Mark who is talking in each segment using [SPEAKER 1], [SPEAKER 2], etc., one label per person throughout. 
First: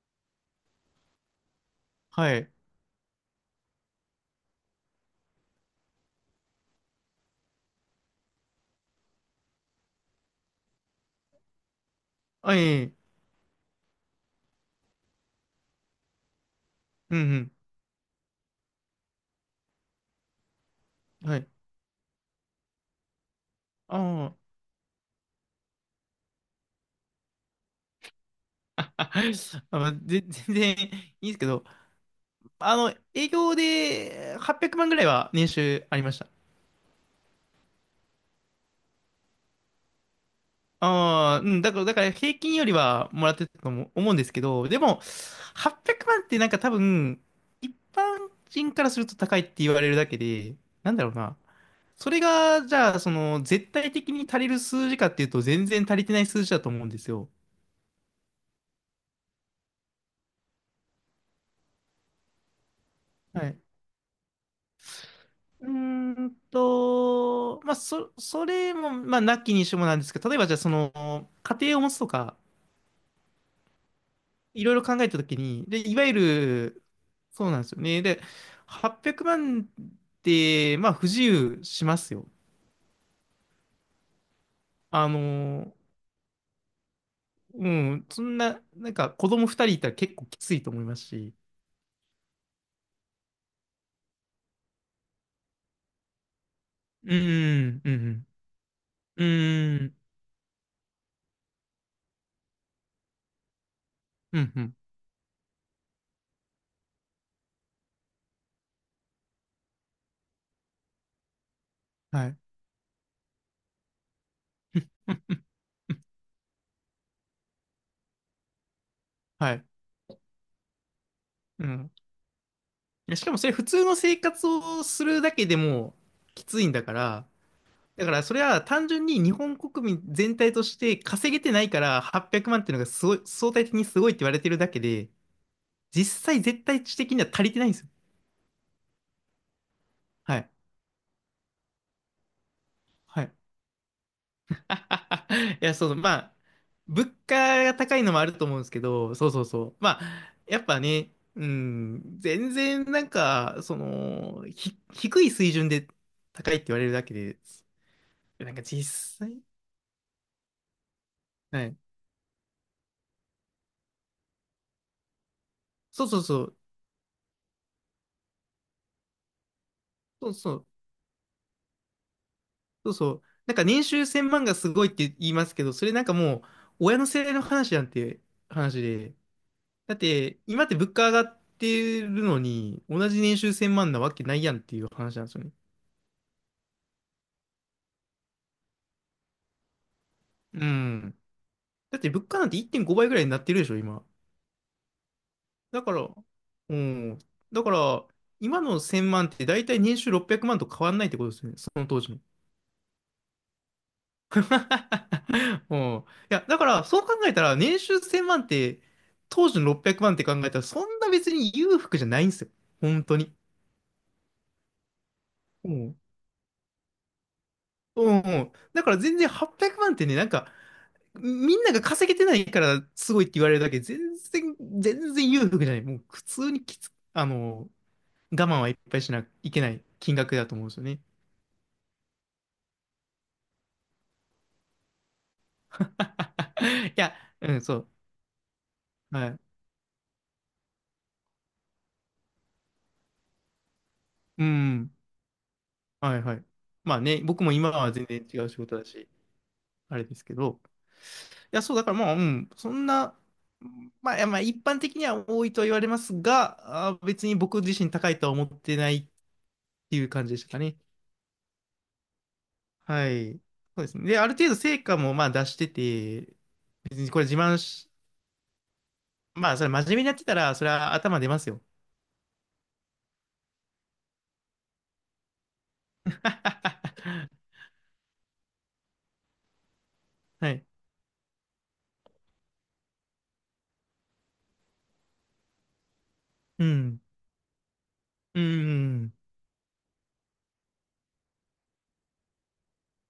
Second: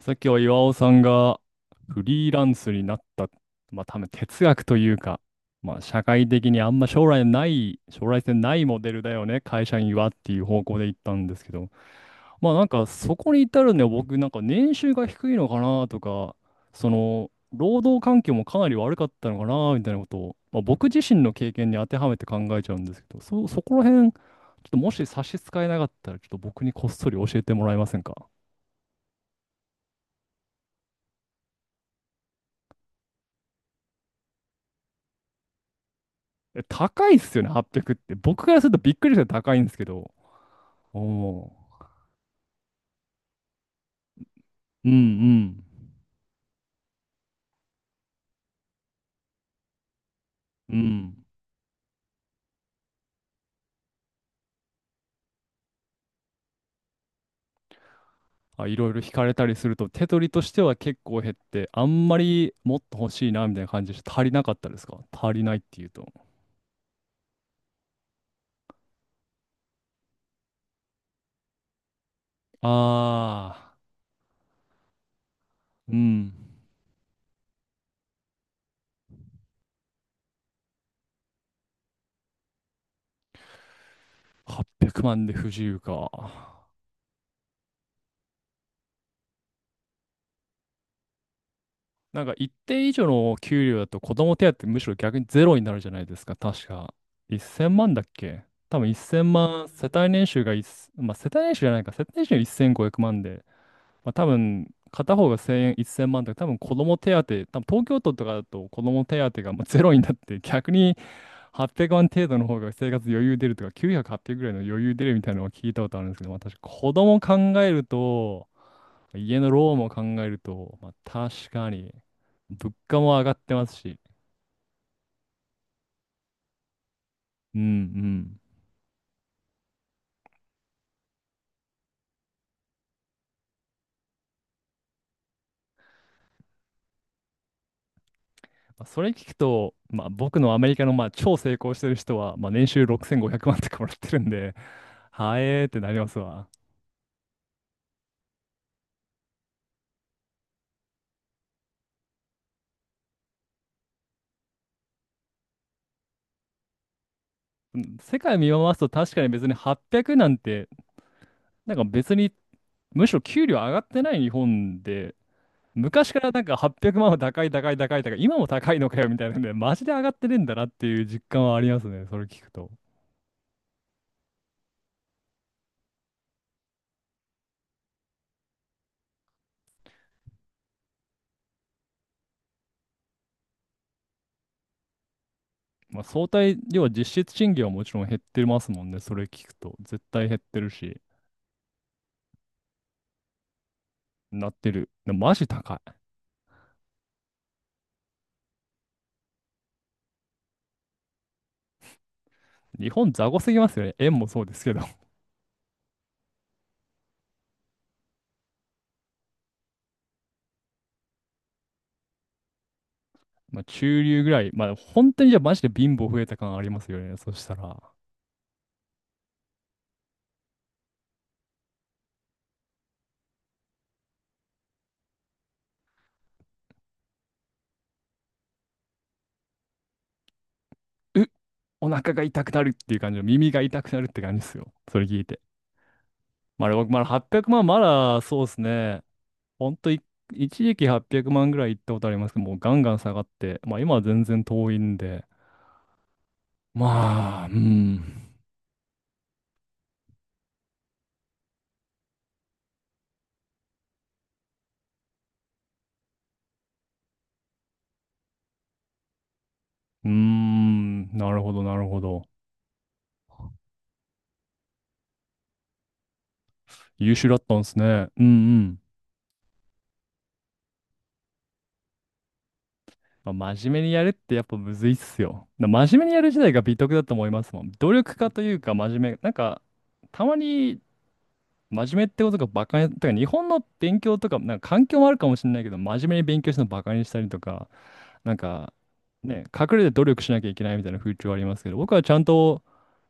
[SPEAKER 1] さっきは岩尾さんがフリー
[SPEAKER 2] は
[SPEAKER 1] ラ
[SPEAKER 2] い。
[SPEAKER 1] ンスになった、まあ多分哲学というか、まあ社会的にあんま将来ない、将来性ないモデルだよね、会社員はっていう方向で行ったんですけど、まあ
[SPEAKER 2] あ、いえ
[SPEAKER 1] なん
[SPEAKER 2] い
[SPEAKER 1] か
[SPEAKER 2] え
[SPEAKER 1] そこに至るには僕なんかね年収が低いのかなとか、そ
[SPEAKER 2] う
[SPEAKER 1] の
[SPEAKER 2] ん
[SPEAKER 1] 労働環境もかなり悪かったのかなみたいなことを、まあ、僕自身
[SPEAKER 2] うん。
[SPEAKER 1] の
[SPEAKER 2] はい。
[SPEAKER 1] 経験に当てはめて考えちゃうんですけど、そこら辺、ちょ
[SPEAKER 2] あ
[SPEAKER 1] っともし差し支えなかったら、ちょっと僕にこっそり教えてもらえませんか？
[SPEAKER 2] あ、あ、まあぜ 全然いいですけど、営業で800万ぐらいは年収ありました。
[SPEAKER 1] え、高いっすよね、800っぴゃくって。僕からするとびっくりして高いんですけど。
[SPEAKER 2] ああ、う
[SPEAKER 1] おー。
[SPEAKER 2] ん、だから平均よりはもらってたと思うんですけど、で
[SPEAKER 1] う
[SPEAKER 2] も、
[SPEAKER 1] ん
[SPEAKER 2] 800万ってなんか多分、一般人からすると高いって言われるだけで、
[SPEAKER 1] うん。う
[SPEAKER 2] なんだろう
[SPEAKER 1] ん。
[SPEAKER 2] な。それが、じゃあ、その、絶対的に足りる数字かっていうと、全然足りてない数字だと思うんですよ。
[SPEAKER 1] あ、いろいろ引かれたりすると、手取りとしては結構減って、あんまりもっと欲しいな
[SPEAKER 2] は
[SPEAKER 1] み
[SPEAKER 2] い
[SPEAKER 1] たいな感じで足りなかったですか、足りないっ
[SPEAKER 2] うー
[SPEAKER 1] ていうと。
[SPEAKER 2] まあ、それも、まあ、なきにしもなんですけど、例えばじゃあ、その、家庭を持つとか、
[SPEAKER 1] ああ、
[SPEAKER 2] いろいろ考えたときに、で、
[SPEAKER 1] う
[SPEAKER 2] いわゆ
[SPEAKER 1] ん。
[SPEAKER 2] る、そうなんですよね。で、800万って、まあ、不自由しますよ。
[SPEAKER 1] 800
[SPEAKER 2] あ
[SPEAKER 1] 万で不自
[SPEAKER 2] の、
[SPEAKER 1] 由か。
[SPEAKER 2] うん、そんな、なんか、子供2人いたら結構きついと思いますし。
[SPEAKER 1] なんか一定以上の給料だと子供手当むしろ逆にゼロになるじゃないですか、確か。
[SPEAKER 2] う
[SPEAKER 1] 1000
[SPEAKER 2] ん、う
[SPEAKER 1] 万だっ
[SPEAKER 2] ん、
[SPEAKER 1] け。多分1000
[SPEAKER 2] う
[SPEAKER 1] 万、
[SPEAKER 2] ん、う
[SPEAKER 1] 世
[SPEAKER 2] ん、
[SPEAKER 1] 帯年収がまあ世帯年収じゃないか、世帯年収が1500万で、まあ多
[SPEAKER 2] うん、う
[SPEAKER 1] 分
[SPEAKER 2] ん、
[SPEAKER 1] 片方が1000円、1000万とか、多分子供手当、多分東京都とかだと子供手当がまあゼロになって、逆に800万程
[SPEAKER 2] はい。
[SPEAKER 1] 度の方が生活余裕出るとか、900、800ぐらいの余裕出るみたいな のを聞いたことあるんですけど、まあ私、子供考えると、家の
[SPEAKER 2] はい。
[SPEAKER 1] ローンも考えると、まあ、確
[SPEAKER 2] う
[SPEAKER 1] か
[SPEAKER 2] ん。
[SPEAKER 1] に、物価
[SPEAKER 2] い
[SPEAKER 1] も
[SPEAKER 2] や
[SPEAKER 1] 上
[SPEAKER 2] し
[SPEAKER 1] が
[SPEAKER 2] か
[SPEAKER 1] っ
[SPEAKER 2] もそれ
[SPEAKER 1] て
[SPEAKER 2] 普
[SPEAKER 1] ます
[SPEAKER 2] 通の
[SPEAKER 1] し。
[SPEAKER 2] 生活をするだけでもきついんだから、
[SPEAKER 1] うんう
[SPEAKER 2] だからそ
[SPEAKER 1] ん。
[SPEAKER 2] れは単純に日本国民全体として稼げてないから800万っていうのがすごい、相対的にすごいって言われてるだけで、実際絶対値的には足りてないんですよ。
[SPEAKER 1] まあそれ聞くと、まあ、
[SPEAKER 2] は
[SPEAKER 1] 僕
[SPEAKER 2] い。
[SPEAKER 1] のアメリカのまあ超成功してる人は、まあ、年収
[SPEAKER 2] は
[SPEAKER 1] 6500
[SPEAKER 2] い。
[SPEAKER 1] 万とかもらってるんで、は え
[SPEAKER 2] い
[SPEAKER 1] ーっ
[SPEAKER 2] や、
[SPEAKER 1] て
[SPEAKER 2] そ
[SPEAKER 1] な
[SPEAKER 2] う、
[SPEAKER 1] りま
[SPEAKER 2] ま
[SPEAKER 1] す
[SPEAKER 2] あ、
[SPEAKER 1] わ。
[SPEAKER 2] 物価が高いのもあると思うんですけど、そうそうそう。まあ、やっぱね、うん、全然なんか、その、低い水準で高いって言われるだけで、
[SPEAKER 1] うん、世界見
[SPEAKER 2] なんか
[SPEAKER 1] 回す
[SPEAKER 2] 実
[SPEAKER 1] と確かに
[SPEAKER 2] 際、
[SPEAKER 1] 別に800なんて、
[SPEAKER 2] は
[SPEAKER 1] な
[SPEAKER 2] い
[SPEAKER 1] んか別に、むしろ給料上がってない日本で、
[SPEAKER 2] そう
[SPEAKER 1] 昔
[SPEAKER 2] そ
[SPEAKER 1] か
[SPEAKER 2] う
[SPEAKER 1] らな
[SPEAKER 2] そ
[SPEAKER 1] んか
[SPEAKER 2] う。
[SPEAKER 1] 800万は高い高い高い高い、今も高いのかよみたいなんで、マジで上がって
[SPEAKER 2] そ
[SPEAKER 1] ね
[SPEAKER 2] う
[SPEAKER 1] えん
[SPEAKER 2] そ
[SPEAKER 1] だな
[SPEAKER 2] う。
[SPEAKER 1] っていう実感はありますね、それ聞くと。
[SPEAKER 2] そうそう。なんか年収1000万がすごいって言いますけど、それなんかもう、親の世代の話で。だって、今って物価上がってるのに、同じ年収1000万なわけないやんっていう話なんですよね。
[SPEAKER 1] まあ、相対、要は実質賃金はもちろん減ってますもんね、それ聞くと。絶対減って
[SPEAKER 2] う
[SPEAKER 1] るし。
[SPEAKER 2] ん。だって物価なんて1.5倍ぐらいになってるでしょ、今。
[SPEAKER 1] なってる。でもマジ高
[SPEAKER 2] だか
[SPEAKER 1] い。
[SPEAKER 2] ら、うん。だから、今の1000万って大体年収600万と変わんないってことですよね、その当時の。
[SPEAKER 1] 日本雑魚すぎますよね。円もそうですけど。
[SPEAKER 2] うん。いや、だから、そう考えたら、年収1000万って、当時の600万って考えたら、そんな別に裕福じゃないんですよ。本当に。
[SPEAKER 1] まあ、中流ぐらい。まあ、本当にじゃあマジで
[SPEAKER 2] う
[SPEAKER 1] 貧
[SPEAKER 2] ん。
[SPEAKER 1] 乏増えた感ありますよね、そしたら。
[SPEAKER 2] うん、うん。だから全然800万ってね、なんか、みんなが稼げてないからすごいって言われるだけ、全然、全然裕福じゃない。もう普通にあの、我慢はいっぱいしなきゃいけない金額だと思うんですよね。
[SPEAKER 1] うっお腹が痛くなるっていう感じの、耳が痛くなるって感じですよ、それ聞いて。まあ、僕、
[SPEAKER 2] い
[SPEAKER 1] まだ
[SPEAKER 2] や、
[SPEAKER 1] 800
[SPEAKER 2] うん、
[SPEAKER 1] 万、
[SPEAKER 2] そ
[SPEAKER 1] ま
[SPEAKER 2] う。
[SPEAKER 1] だそうですね。
[SPEAKER 2] はい。
[SPEAKER 1] ほんとい、一時期800万ぐらい行ったことありますけど、もうガンガン下がって、まあ今は全然
[SPEAKER 2] う
[SPEAKER 1] 遠い
[SPEAKER 2] ん。
[SPEAKER 1] んで、
[SPEAKER 2] はい、はい。まあね、
[SPEAKER 1] ま
[SPEAKER 2] 僕
[SPEAKER 1] あ、う
[SPEAKER 2] も今は全然
[SPEAKER 1] ん。
[SPEAKER 2] 違う仕事だし。あれですけど。いや、そう、だからまあ、うん、そんな、まあ、いやまあ、一般的には多いとは言われますが、あー、別に僕自身高いとは思ってないってい
[SPEAKER 1] う
[SPEAKER 2] う
[SPEAKER 1] ー
[SPEAKER 2] 感じでしたかね。
[SPEAKER 1] ん、なるほど、なるほど。
[SPEAKER 2] はい。そうですね。で、ある程度成果もまあ出してて、別に
[SPEAKER 1] 優
[SPEAKER 2] これ
[SPEAKER 1] 秀
[SPEAKER 2] 自
[SPEAKER 1] だった
[SPEAKER 2] 慢
[SPEAKER 1] んです
[SPEAKER 2] し、
[SPEAKER 1] ね。うんうん。
[SPEAKER 2] まあ、それ真面目にやってたら、それは頭出ますよ。
[SPEAKER 1] まあ真面目にやるってやっぱむずいっすよ。真面目にやる時代が美徳だと思い ますもん。努力家というか真面目、なんか、たま
[SPEAKER 2] はい。
[SPEAKER 1] に真面目ってことがバカに、てか日本の勉強とか、なんか環境もあるかもしれないけど、真面目に勉強して
[SPEAKER 2] う
[SPEAKER 1] るのバカ
[SPEAKER 2] ん。
[SPEAKER 1] にしたりとか、なん
[SPEAKER 2] う
[SPEAKER 1] か、
[SPEAKER 2] ん。
[SPEAKER 1] ね、隠れて努力しなきゃいけないみたいな風潮ありますけど、僕はちゃんと、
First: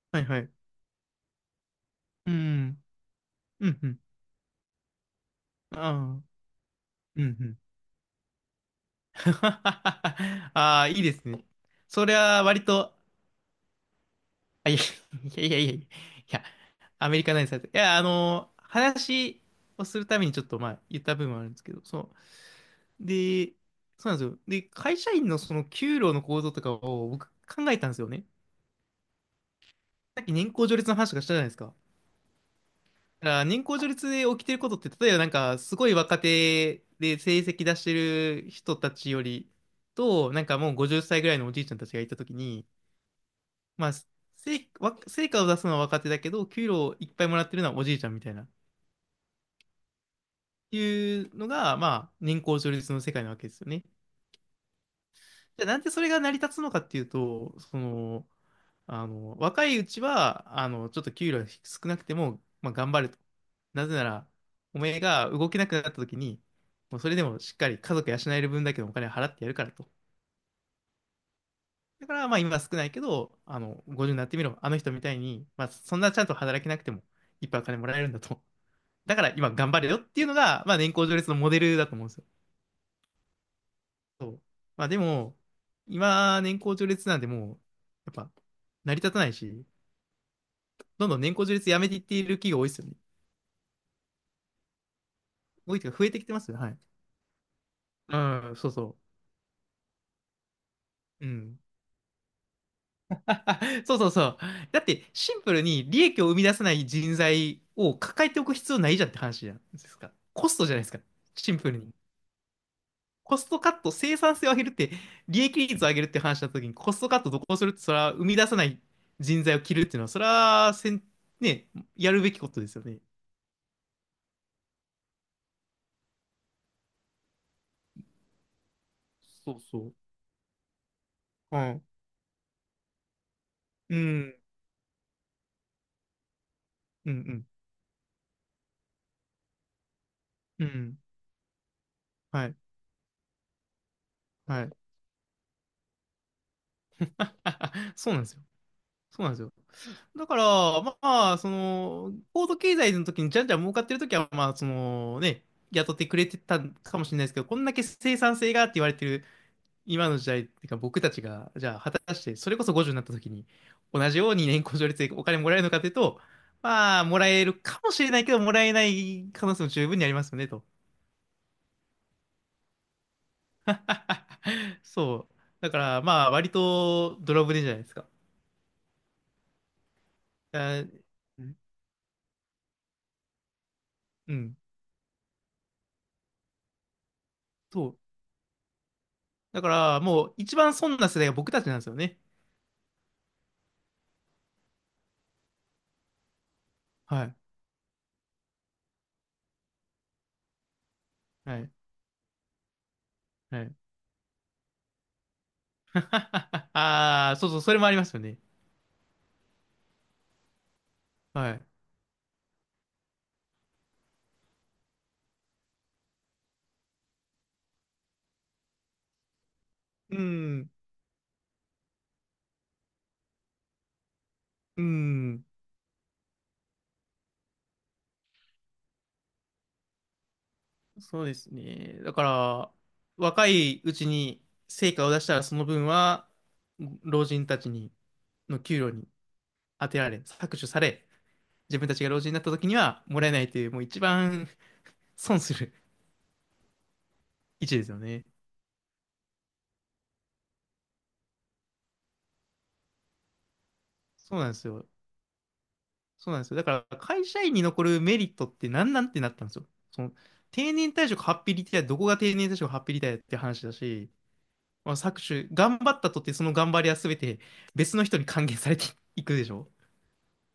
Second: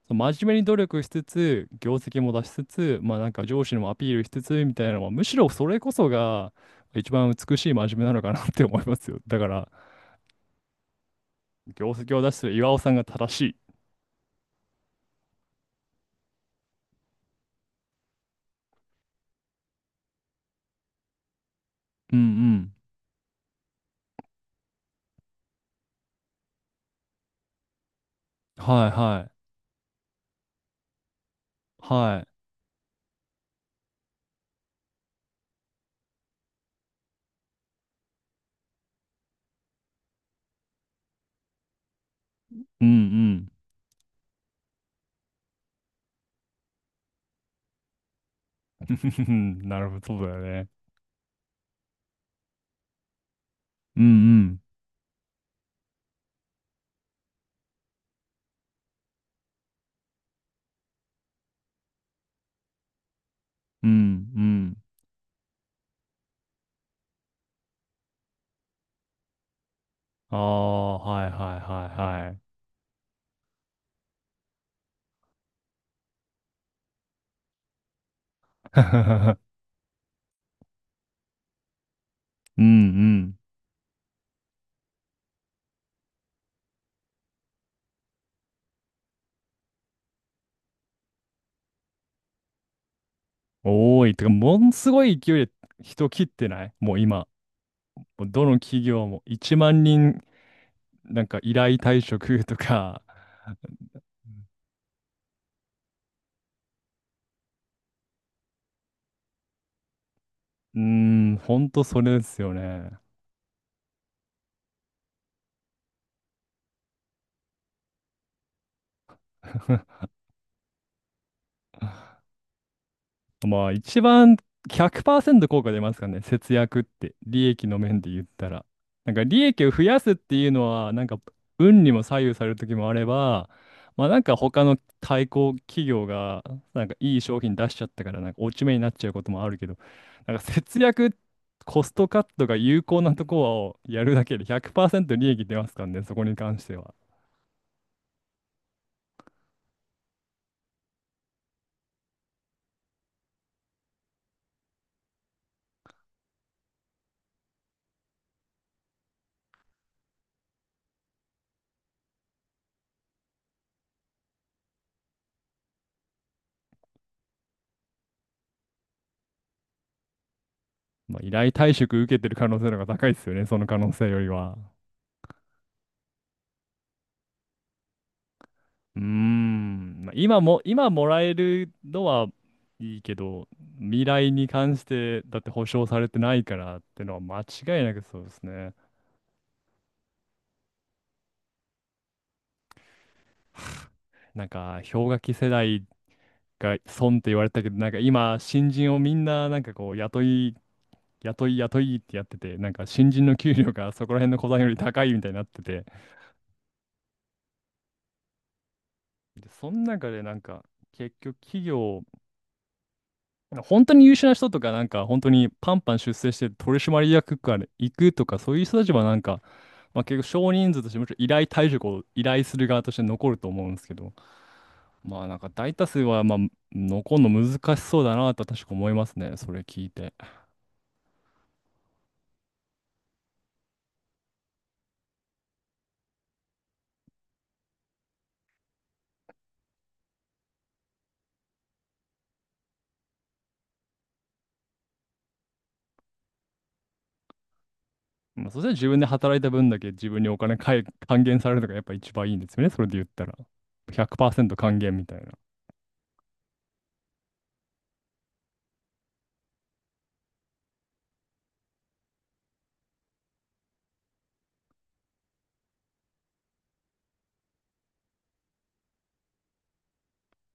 [SPEAKER 1] その
[SPEAKER 2] はいは
[SPEAKER 1] 真
[SPEAKER 2] い。
[SPEAKER 1] 面目に努力しつつ、業績
[SPEAKER 2] う
[SPEAKER 1] も出しつ
[SPEAKER 2] ん。
[SPEAKER 1] つ、まあなんか上
[SPEAKER 2] う
[SPEAKER 1] 司
[SPEAKER 2] ん。
[SPEAKER 1] に
[SPEAKER 2] う
[SPEAKER 1] もア
[SPEAKER 2] ん。
[SPEAKER 1] ピールしつつみたいなのは、むしろそれ
[SPEAKER 2] あ
[SPEAKER 1] こそ
[SPEAKER 2] あ。
[SPEAKER 1] が一
[SPEAKER 2] う
[SPEAKER 1] 番
[SPEAKER 2] ん。う
[SPEAKER 1] 美
[SPEAKER 2] ん。
[SPEAKER 1] しい真面目なのかなって思いますよ。だから、
[SPEAKER 2] ああ、いいですね。
[SPEAKER 1] 業
[SPEAKER 2] それ
[SPEAKER 1] 績を出し
[SPEAKER 2] は
[SPEAKER 1] てる
[SPEAKER 2] 割
[SPEAKER 1] 岩尾さ
[SPEAKER 2] と
[SPEAKER 1] んが正しい。
[SPEAKER 2] いやいやいやいやいや、いや、アメリカなイですいや、あの、話をするためにちょっとまあ言った部分はあるんですけど、そ
[SPEAKER 1] うん
[SPEAKER 2] う。で、そうなんですよ。で、会社員のその給料の構造とかを僕考えたんですよね。
[SPEAKER 1] うん。はいはい。
[SPEAKER 2] さっき年功序列の話とかしたじゃないですか。だか
[SPEAKER 1] はい。
[SPEAKER 2] ら年功序列で起きてることって、例えばなんかすごい若手で成績出してる人たちよりと、なんかもう50歳ぐらいのおじいちゃんたちがいたときに、
[SPEAKER 1] うん
[SPEAKER 2] まあ、成果を出すのは若手だけど、給料いっぱいもらってるのはおじいちゃんみたいな。
[SPEAKER 1] うん。なるほど、そうだよね。
[SPEAKER 2] いうのが、まあ、年功序列の世界なわけですよね。
[SPEAKER 1] うんうん。
[SPEAKER 2] じゃあ、なんでそれが成り立つのかっていうと、その、あの、若いうちは、あの、ちょっと給料が少なくても、まあ、頑張ると。
[SPEAKER 1] う
[SPEAKER 2] なぜなら、
[SPEAKER 1] んうん。
[SPEAKER 2] お前が動けなくなった時に、もうそれでもしっかり家族養える分だけのお金を払ってやるからと。
[SPEAKER 1] ああ、はいはい
[SPEAKER 2] だから、
[SPEAKER 1] は
[SPEAKER 2] まあ、今少ないけど、あの、50になってみろ。あの人みたいに、まあ、そんなちゃんと働けなくても、いっぱいお金もらえるんだと。
[SPEAKER 1] い
[SPEAKER 2] だから、
[SPEAKER 1] は
[SPEAKER 2] 今
[SPEAKER 1] い。
[SPEAKER 2] 頑張れよっていうのが、まあ、年功序列のモデルだと思うんですよね。
[SPEAKER 1] うんうん。
[SPEAKER 2] そう。まあでも、今、年功序列なんでもう、やっぱ、成り立たないし、どんどん年功序列やめていっている企業多いですよね。
[SPEAKER 1] 多い。てか、ものすごい勢いで
[SPEAKER 2] 多いというか増
[SPEAKER 1] 人
[SPEAKER 2] えて
[SPEAKER 1] 切っ
[SPEAKER 2] きてま
[SPEAKER 1] て
[SPEAKER 2] すよ
[SPEAKER 1] な
[SPEAKER 2] ね。は
[SPEAKER 1] い
[SPEAKER 2] い。
[SPEAKER 1] もう今。
[SPEAKER 2] う
[SPEAKER 1] もうど
[SPEAKER 2] ん、
[SPEAKER 1] の
[SPEAKER 2] そう
[SPEAKER 1] 企
[SPEAKER 2] そ
[SPEAKER 1] 業も1万人、なん
[SPEAKER 2] う。う
[SPEAKER 1] か依
[SPEAKER 2] ん。
[SPEAKER 1] 頼退職 とか。
[SPEAKER 2] そうそうそう。だって、シンプルに利益を生み出さない人材を抱えておく必要ないじゃんって話じゃないですか。コストじゃ
[SPEAKER 1] うー
[SPEAKER 2] ないですか。
[SPEAKER 1] ん、
[SPEAKER 2] シ
[SPEAKER 1] ほ
[SPEAKER 2] ン
[SPEAKER 1] ん
[SPEAKER 2] プル
[SPEAKER 1] と
[SPEAKER 2] に。
[SPEAKER 1] それですよね。
[SPEAKER 2] コストカット、生産性を上げるって、利益率を上げるって話したときに、コストカットどこをするって、それは生み出さない人材を切るっていうの は、それはせん、ね、やるべきことですよね。
[SPEAKER 1] まあ、一番100%効果出ますかね、節約って、利益の面で言ったら。なんか利
[SPEAKER 2] そう
[SPEAKER 1] 益を増
[SPEAKER 2] そう。
[SPEAKER 1] やすっていうのは、なんか
[SPEAKER 2] は
[SPEAKER 1] 運
[SPEAKER 2] い。
[SPEAKER 1] にも左右される時もあれば、
[SPEAKER 2] う
[SPEAKER 1] まあなんか
[SPEAKER 2] ん。
[SPEAKER 1] 他の対抗企業が、なんか
[SPEAKER 2] う
[SPEAKER 1] いい商
[SPEAKER 2] ん。
[SPEAKER 1] 品出しちゃったから、なんか落ち目になっちゃうこともあるけど、なんか
[SPEAKER 2] うん。う
[SPEAKER 1] 節
[SPEAKER 2] ん。
[SPEAKER 1] 約、コストカッ
[SPEAKER 2] は
[SPEAKER 1] トが
[SPEAKER 2] い。
[SPEAKER 1] 有効なところをやるだけで
[SPEAKER 2] はい。
[SPEAKER 1] 100%利益出ますからね、そこに関しては。
[SPEAKER 2] そうなんですよ。そうなんですよ。だから、まあ、その、高度経済の時にじゃんじゃん儲かってる時は、まあ、そのね、雇ってくれてたかもしれないですけど、こんだけ生産性がって言われてる今の時代っていうか、僕たちが、じゃあ、果たして、それこそ50になった時に、同じように年功序列でお金もらえるのかというと、まあ、もらえるかもしれないけど、もらえない可能性も十分にありますよね、と。
[SPEAKER 1] まあ、依頼退職受けてる可能性の方が高いですよね、その可能性よりは。
[SPEAKER 2] そう。だから、まあ、割とドラブでじゃないですか。
[SPEAKER 1] うーん、まあ、今も、
[SPEAKER 2] あ
[SPEAKER 1] 今もらえ
[SPEAKER 2] うん。
[SPEAKER 1] るのはいいけど、未来
[SPEAKER 2] う
[SPEAKER 1] に
[SPEAKER 2] ん
[SPEAKER 1] 関して、だって保証されてないからってのは間違い
[SPEAKER 2] そ
[SPEAKER 1] な
[SPEAKER 2] う。
[SPEAKER 1] くそうですね。
[SPEAKER 2] だから、もう、一番損な世代が僕たちなんですよね。
[SPEAKER 1] なんか、氷河期世代が損っ
[SPEAKER 2] は
[SPEAKER 1] て
[SPEAKER 2] い。
[SPEAKER 1] 言われたけど、なんか今、新人をみんな、なんかこう、雇い、雇い、
[SPEAKER 2] はい。
[SPEAKER 1] 雇いってやってて、なんか新人の給
[SPEAKER 2] は
[SPEAKER 1] 料
[SPEAKER 2] い。
[SPEAKER 1] がそこら辺の小さんより高いみたいになってて、
[SPEAKER 2] ああ、そうそう、それもありますよね。
[SPEAKER 1] で、その中でなんか、結局
[SPEAKER 2] は
[SPEAKER 1] 企
[SPEAKER 2] い。
[SPEAKER 1] 業、本当に優秀な人とか、なんか本当にパンパン出世して取締役から行くとか、そういう人たちはなんか、まあ、結
[SPEAKER 2] う
[SPEAKER 1] 局少
[SPEAKER 2] ん。
[SPEAKER 1] 人数としてもちろん依頼退職を依頼する側として残ると思うんですけど、
[SPEAKER 2] う
[SPEAKER 1] まあなん
[SPEAKER 2] ん。
[SPEAKER 1] か大多数はまあ残るの難しそうだなと確か思いますね、それ聞いて。
[SPEAKER 2] そうですね。だから、若いうちに成果を出したら、その分は、老人たちに、の給料に当てられ、搾取され、自分たちが老人になった時にはもらえないという、もう一番損する位置ですよね。
[SPEAKER 1] まあ、そしたら自分で働いた分だけ自分にお金還元されるのがやっぱ一番いいんですよね、それで言ったら。
[SPEAKER 2] そうなんで
[SPEAKER 1] 100%
[SPEAKER 2] す
[SPEAKER 1] 還
[SPEAKER 2] よ。
[SPEAKER 1] 元みたいな。
[SPEAKER 2] そうなんですよ。だから会社員に残るメリットって何なんってなったんですよ。その定年退職ハッピーリタイア、どこが定年退職ハッピーリタイアって話だし、まあ、搾取、頑張ったとってその頑張りは全て別の人に還元されていくでしょ。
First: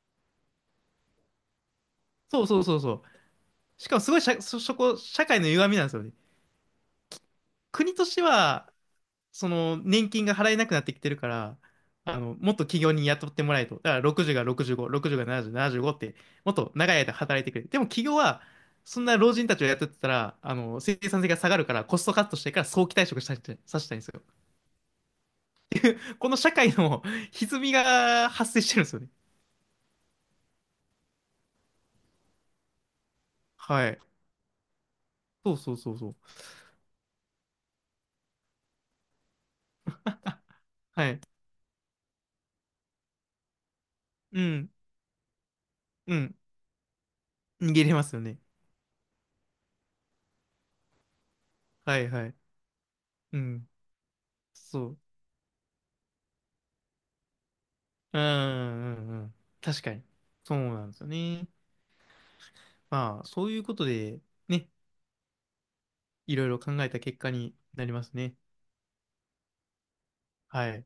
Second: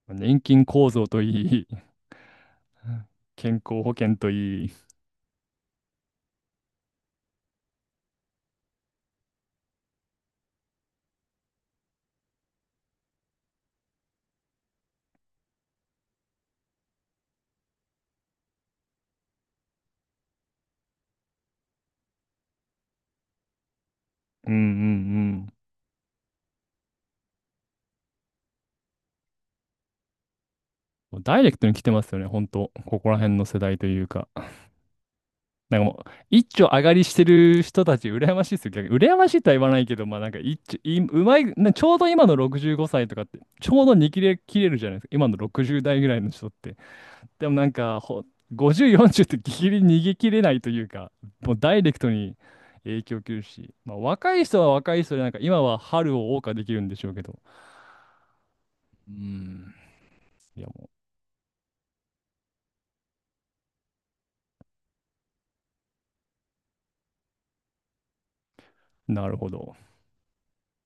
[SPEAKER 1] まあ年金構造といい、
[SPEAKER 2] そうそうそうそう。
[SPEAKER 1] 健康
[SPEAKER 2] し
[SPEAKER 1] 保
[SPEAKER 2] かもす
[SPEAKER 1] 険
[SPEAKER 2] ごい
[SPEAKER 1] と
[SPEAKER 2] 社、そ、
[SPEAKER 1] いい。
[SPEAKER 2] そこ、社会の歪みなんですよね。国としてはその年金が払えなくなってきてるから、あの、もっと企業に雇ってもらえと。だから60が65、60が70、75って、もっと長い間働いてくれ。でも企業は、そんな老人たちを雇ってたら、あの、生産性が下がるから、コストカットしてから早期退職させたい、させたいんですよ。
[SPEAKER 1] うんうんうん。
[SPEAKER 2] この社会の 歪みが発生してるんですよね。
[SPEAKER 1] もうダイレクトに来てますよね、ほんと。ここら辺の世代と
[SPEAKER 2] はい。
[SPEAKER 1] いうか。
[SPEAKER 2] そうそ
[SPEAKER 1] な
[SPEAKER 2] う
[SPEAKER 1] んかも
[SPEAKER 2] そうそ
[SPEAKER 1] う、
[SPEAKER 2] う。
[SPEAKER 1] 一丁上がりしてる人たち、羨ましいですよ。逆に、羨ましいとは言わないけど、まあなんか一丁、い、
[SPEAKER 2] は
[SPEAKER 1] う
[SPEAKER 2] い。
[SPEAKER 1] まい、なちょうど今の65歳とかって、ちょうどに切れ、
[SPEAKER 2] う
[SPEAKER 1] 切
[SPEAKER 2] ん。
[SPEAKER 1] れるじゃないですか、今の60代ぐ
[SPEAKER 2] う
[SPEAKER 1] らいの
[SPEAKER 2] ん。
[SPEAKER 1] 人って。でもなん
[SPEAKER 2] 逃げれ
[SPEAKER 1] か、
[SPEAKER 2] ますよね。
[SPEAKER 1] 50、40ってギリギリ逃げ切れないというか、もうダイレク
[SPEAKER 2] はい
[SPEAKER 1] ト
[SPEAKER 2] はい。
[SPEAKER 1] に影響を受け
[SPEAKER 2] う
[SPEAKER 1] る
[SPEAKER 2] ん。
[SPEAKER 1] し、まあ若い人は
[SPEAKER 2] そ
[SPEAKER 1] 若
[SPEAKER 2] う。
[SPEAKER 1] い人で、なんか今は春を謳歌できるんでしょうけど。
[SPEAKER 2] うんうん
[SPEAKER 1] う
[SPEAKER 2] うん。
[SPEAKER 1] ん。
[SPEAKER 2] 確かに。そう
[SPEAKER 1] いや
[SPEAKER 2] な
[SPEAKER 1] も
[SPEAKER 2] んですよね。まあ、そういうことで、ね、いろいろ考えた結果になりますね。
[SPEAKER 1] う、なるほど。
[SPEAKER 2] はい。